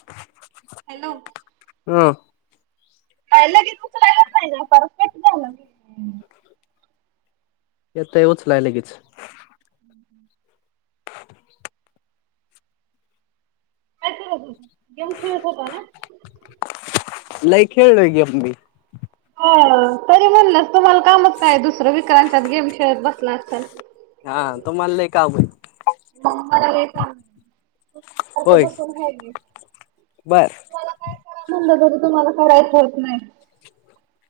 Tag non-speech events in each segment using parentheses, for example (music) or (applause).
(unintelligible) Hello, हा हं लगीच उचलायला पाहिजे होता कट झाला की येतेय उचलायल लगीच (inaudible) (unintelligible) कशाला घेऊन घेऊन शिरत होता ना लय खेळोय गेम मी ह तरी म्हणलस तुम्हाला कामच काय दुसरं विक्रांच्यात गेम खेळत बसला असाल. हा तुम्हाला लय कामं येत. मंग मला लय कामं हाय सारखी होय बसून हाय मी बर म्हणलं तरी तुम्हाला करायत होत नाय.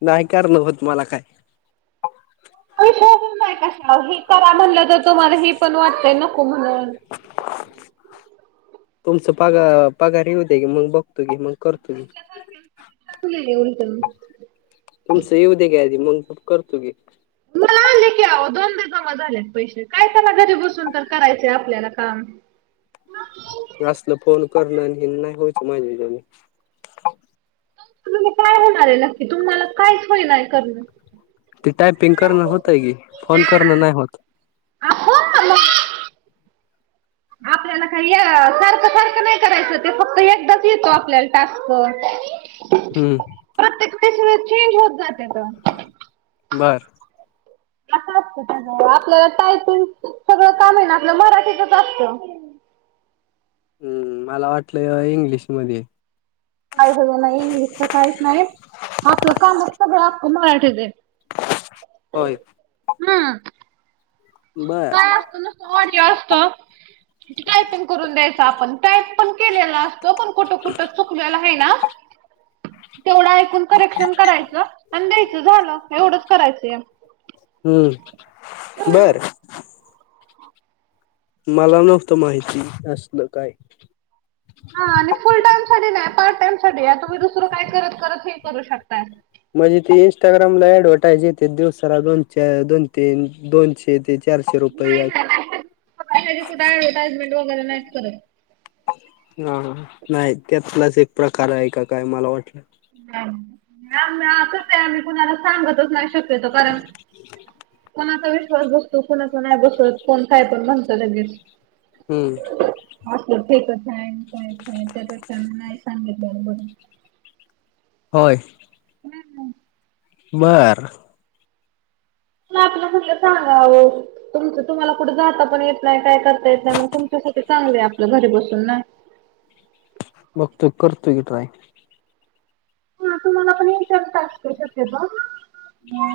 नाय काढणं होत मला काय पैशा अभव नाय कशाला हे करा म्हणलं तर तुम्हाला हे पण वाटतय नको म्हणून पैस पग पगार येऊ दे की मंग बघतो की मंग करतो की तुले येईन त मी तुमचं येऊ दया की आधी मंग करतो गी मला आले. की आहो दोनदा जमा झालेत पैसे काय त्याला घरी बसून तर करायचय आपल्याला काम (unintelligible) हे असलं फोन करणं आण हेनं नाय होयचं माझ्याच्यांनी तुम्हाला काय होणार ये नक्की तुम्हाला काहीच होईनाय करणं ते टायपिंग करणं होतय की फोन करणं नाय होत. आहो आ आपल्याला काय य सारखं सारखं नाय करायच ते फक्त एकदाच येतो आपल्याला टास्क हम्म प्रत्येक वेस चेंज होत जाते तर. बरं. असं असतं अस आपल्याला टायटिंग सगळं काम आहे ना आपलं मराठीतच असतं. हम्म मला वाटलंय इंग्लिश मध्ये काजं नाही इंग्लिशच काहीच नाही आपलं काम सगळंकं मराठीच होय. हम्म बर काय असत नुसत ऑडिओ असत. टायपिंग करून द्यायच आपण टाइप पण केलेला असतो पण कुठं कुठं चुकलेला आहे ना, तेवढं ऐकून करेक्शन करायचं आणि द्यायचं झालं एवढंच करायचं यात. हम्म बरं. मला नव्हतं माहिती असल काय. हा आणि फुल टाइम साठी नाही पार्ट टाइम साठी आहे तुम्ही दुसरं काय करत करत हे करू शकता. म्हणजे ती इं्स्टाग्रामला ऍडव्हर्टाईज येते दिवसाला दोन दोन तीन दोन येते चारशे नाही रुपये टाजमेंट वगैेरे नाहीत करत. हा नाही त्यातलाच एक प्रकार आहे का काय मला वाटलं. कस आहे आम्ही कुणाला सांगतच नाही शक्यतो कारण कोणाचा विश्वास बसतो कोणाचा नाही बसत कोण काय तर म्हणत लगेच हम्म. अस कच (unintelligible) कायच आहे त्यापेक्षा नाही सांगितलं बर. होय. हम्. बर. त आपलं म्हलं सांगावं. तुमच तुम्हाला कुठं जाता पण येत नाही काय करता येत नाही मग तुमच्यासाठी चांगले आहे आपलं घरी बसून ना. बघतो करतोकी ट्राय हा तुम्हाला पण एक च टास्क शक्यतो. ह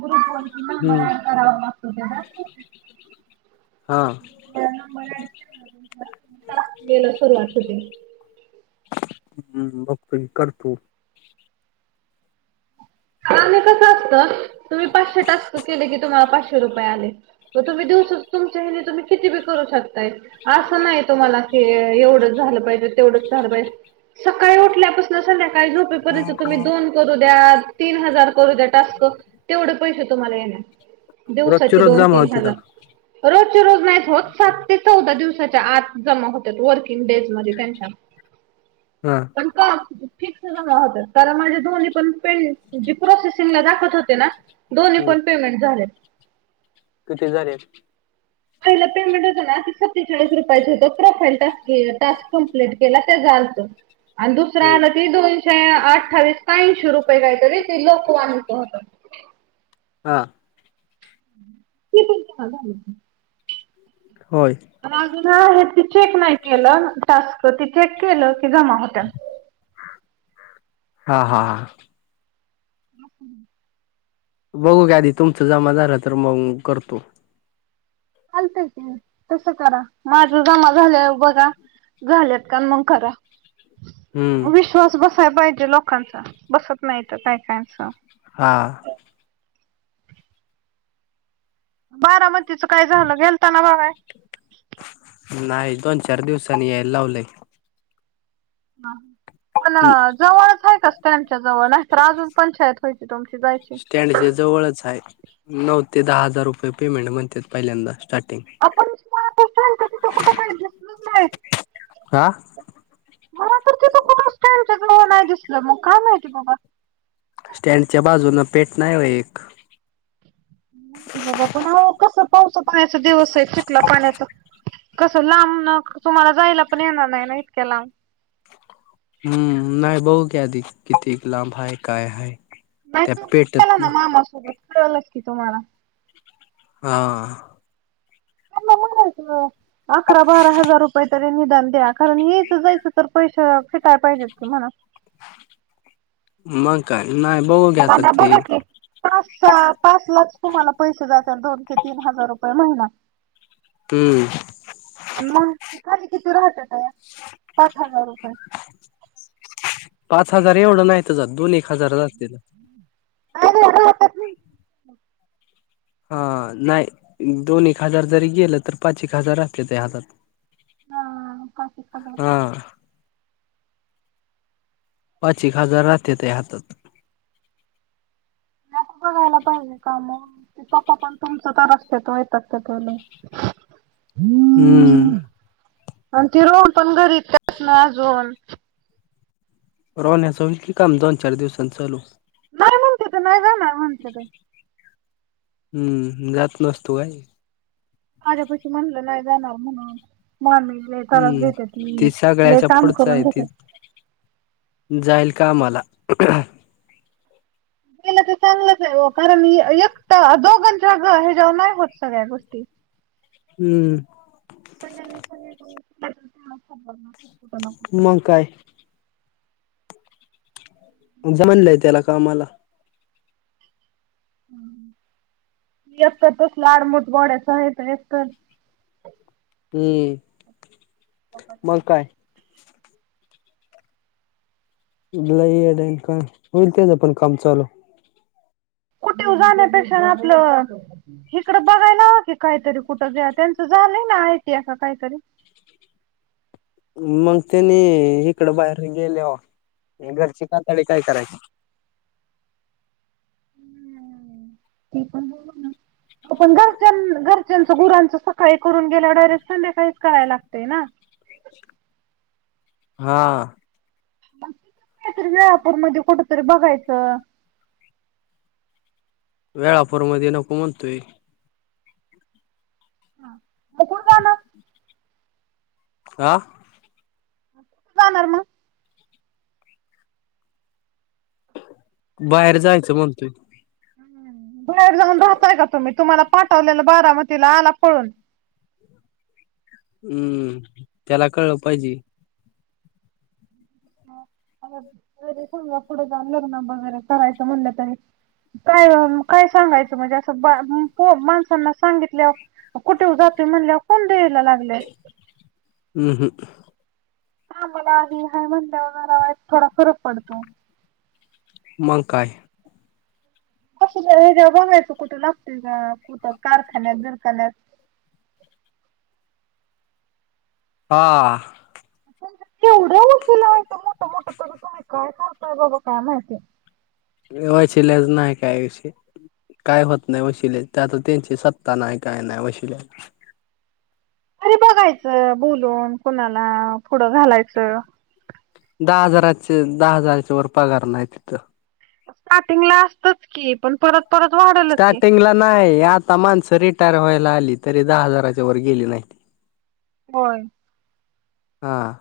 गुरुवर अ हम्म. नंबर ऍड करावा लागतो तेवढं.. हा. नंबर ऍड केला ना तुमचा टास्क दयायला सुरुवात होती. हम्म बगतो की करतो. कसं असतं तुम्ही पाचशे टास्त केले की तुम्हाला पाचशे रुपये आले. व तुम्ही दिवसच तुमच्याही तुम्ही किती बी करू शकताय. असं नाही तुम्हाला की एवढंच झालं पाहिजे तेवढंच झालं पाहिजे. सकाळी उठल्यापासून संध्याकाळी झोपेपर्यंत तुम्ही दोन करू द्यात. तीन हजार करू द्या टस्क तेवढे पैसे तुम्हाला येणार. रोजची दिवसाचे रोज दोन जमा तीन होते का? हजार रोजचे रोज नाही होत सात ते चौदा दिवसाच्या आत जमा होतात वर्किंग डेज मध्ये त्यांच्या हम. पण का फिक्स जमा होतात कारण माझ्या दो्न्ही पण पेडले. ज प्रोसेसिंगला दाखत होते ना दोन्ही हम्म पण पेमेंट झाले. किती झालेत. पहिला पेमेंट होत ना सत्तेचाळीस रुपयाच होतो प्रोफाईल ट टास्क कमप्लीट केला त्याचा होत. आणि दुसर हम्म. आलं ती दोनशे अठ्ठावीस का ऐंशी रुपये काहीतरी ती लोकवानीच होत. हां. ते पण जमा झाले. होय. अजून आहे ती चेक नाही केलं टास्क ती चेक केलं की जमा होत (unintelligible) हा हा हा (unintelligible) ह बघू गडी तुमचं जमा झाला तर मग करतो (unintelligible) हा चालतय तसं करा माझ जमा झाल्यावर बघा (unintelligible) झाल्यात का अन् मग करा हम्म विश (unintelligible) तोच बसायला पाहिजे लोकांचा बसत नाही तर काय कायांचा (unintelligible) हां (unintelligible) बारामतीच काय झालं गेलताना बघाय (unintelligible) नाही दोन चार दिवसांनी यायला लावलय (unintelligible) हा पण जवळच आहे का स्टॅन्डच्या जवळ नाहीतर अजून पंचाईत (unintelligible) पैसे तुमचे जायचे (unintelligible) स्टँडच्या जवळच आहे नऊ ते दहा हजार रुपये पेमेंट म्हणतात पहिल्यांदा स्टार्ट (unintelligible) आपण स्टॅन्डच्या तिथे कुठे काय दिसलंच नाही हा. (unintelligible) मला तर तिथं कुठं स्टॅन्डच्या जवळ नाही दिसल मग काय माहिती बाबा (unintelligible) स्टँडच्या बाजून पेट नाही होय एक (unintelligible) नाही माहिती बाबा पण म्हणलं कस पावसा पाण्याच दिवस आहेत चिखला पाण्याचं (unintelligible) कसं लांबन तुम्हाला जायला पण येणार नाही ना इतक्या लांब (unintelligible) हम्म नाही बघु की आधी किती लांब आहे काय आहे (unintelligible) नाही तुम्ही बी चला ना मामा सोबत कळलंच की तुम्हाला (unintelligible) हा (unintelligible) त्यांनला म्हणायच अकरा बारा हजार रुपये तरी निदान द्या कारण यायचं जायचं तर पैसे (unintelligible) पैसे फिटयला पाहिजेत की म्हणाव (unintelligible) मग काय नाही (unintelligible) बघा ते बघा की (unintelligible) पाच सहा पाच लाच तुम्हाला पैसे जातील दोन ते तीन हजार रुपये महिना (unintelligible) ते (unintelligible) आणि मग ते खाली किती राहत्यात पाच हजार रुपये (unintelligible) पाच हजार एवढं नाहीत जात दोन एक हजार जातील (unintelligible) पण एवढं होत्यात (unintelligible) हा नाही दोन एक हजार जरी गेलं तर पाच एक हजार राहत्यात हातात (unintelligible) हा पाच एक हजार राहत्याती (unintelligible) हा पाच एक हजार राहत्यातीय हातात (unintelligible) त्यात बघायला पाहिजे कामं (unintelligible) (unintelligible) (unintelligible) हम्म (unintelligible) आणि ती रोहन पण घरी देत नाही अजून (unintelligible) रोहण्याच होईल की काम दोन चार दिवसां चालू (unintelligible) नाही म्हणत्यात नाही जाणार म्हणत्यात (unintelligible) हम्म मी जात नसतो काय (unintelligible) आज्या पशी म्हणलं नाही जाणार म्हणून मामी (unintelligible) लय त्रास हम्म देत्याती ती लय सगळ्याच्या काम पुढच करून आहे ती घेत्याती (unintelligible) जाईल कामाला (unintelligible) झालं तर चांगलंच आहे हो कारण एकट दोघांच्या ह्याच्यावर नाही होत सगळ्या गोष्टी हम्म (unintelligible) सगळ्यांनी स कुठं ना कुठं (unintelligible) शुकाय (unintelligible) म्हनलंय त्याला कामाला (unintelligible) हं एक तर तसलं अडमुट बोड्याच आहे एक तर (unintelligible) ते (unintelligible) (unintelligible) (unintelligible) ते लय येडं हाय का होईल तेच पण काम चालू स्कुटीवर जाण्यापेक्षा ना आपलं इकडं बघायला लावा की काहीतरी कुठं ब्या त्यांचं झालंय ना आयटी का काहीतरी मग तेनी इकड बाहेर गेले हो घरची काताडी काय करायची ते पणण घरच्या घरच्यां स गुरांचं सकाळी करून गेल्या डायरे संध्याकाळी कराय लागते ना हा काहीतरी नाळा आपूण मध्ये कुठ तरी बघायचं वेळापूर मध्ये नको म्हणतोय हा कोठ का ना आह कुठं जाणार मग बाहेर जायचं म्हणतोय बाहेर जाऊन राहताय का तुम्ही तुम्हाला पाठवलेलं बारामतीला आला पळून हम्म त्याला कळलं पाहिजे रे समजा पुढे जान लग्न वगैरे करायचं म्हणलं तरी काय काय सांगायचं म्हणजे असं माणसांना सांगितल्या कुठे जाते म्हणल्या कोण द्या यायला लागले हम् हम् हा मला आ हय म्हणल्यावर मला वा थोडा फरक पडतो मांकाय क हे जे बघायचं कुठं लागते का कुठं कारखान्यात दरखान्यात हा णवढ का काम यचे लज नाही कायचे काय होत नाही वशिले त्यात त्यांची सत्ता नाही काय नाही वशिले अरे बघायचं बोलून कुणाला पुढं घालायचं दहा हजाराचे दहा हजाराच्या वर पगार नाही तिथं स्टार्टिंग ला असतच की पण परत परत वाढलच की. स्टार्टिंगला नाही आता माणसं रिटायर व्हायला आली तरी दहा हजाराच्या वर गेली नाही हो हां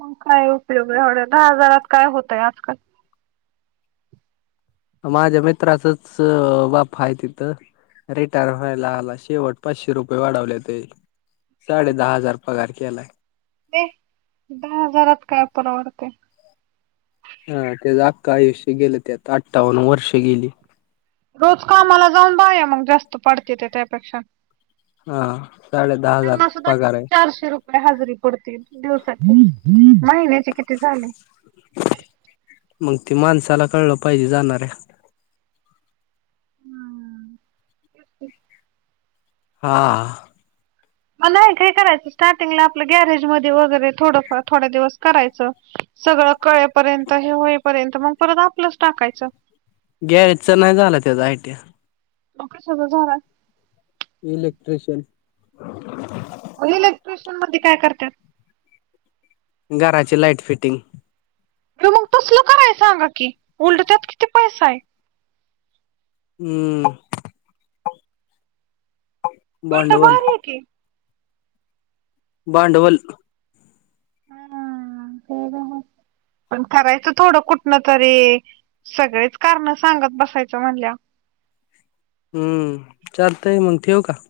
मग काय उपयोग एवढ दहा हजारात काय होतय आजकाल माझ्या मित्राचच बापपा आहे तिथं रेटायर व्हायला हला शेवट पाचशे रुपये वाढवले ते साडे दहा हजार पगार केलाय दे दहा हजारात काय परण आवडते हा तेच आख्खं आयुष्य गेलं त्यात अठवन्न वर्ष गेली रोज कामाला जाऊन बाया मग जास्त पडते ते त्यापेक्षा हा साडे दहा हजार पगार आहे आप हजरी पडते दिवसाची महिन्याचे किती झाले मग ते माणसाला कळलं पाहिजे जाणार आहे हम्म हां मग नाही काही करायचं स्टार्टिंगला आपलं गॅरेज ममध्ये वगैरे थोडं थोडा दिवस करायचं सगळं कळेपर्यंत हे होईपर्यंत मग परत आपलंच टाकायचं गॅरेजच नाही झालं त्याचा आयटी लोक स झाला इलेक्ट्रिशियन इलेक्ट्रिशियन मध्ये काय करतात. घराची लाईट फिटिंग. मग तसल कराय सांगा की उलट त्यात किती पैसा आहे. हम्म. उलट भांडवल भारी आहे की, भांडवल ह हा ना ते पण करायचं थोडं कुठन तरी. सगळेच कारण सांगत बसायच म्हणल्या. हम्म चालतय मग ठेवू का?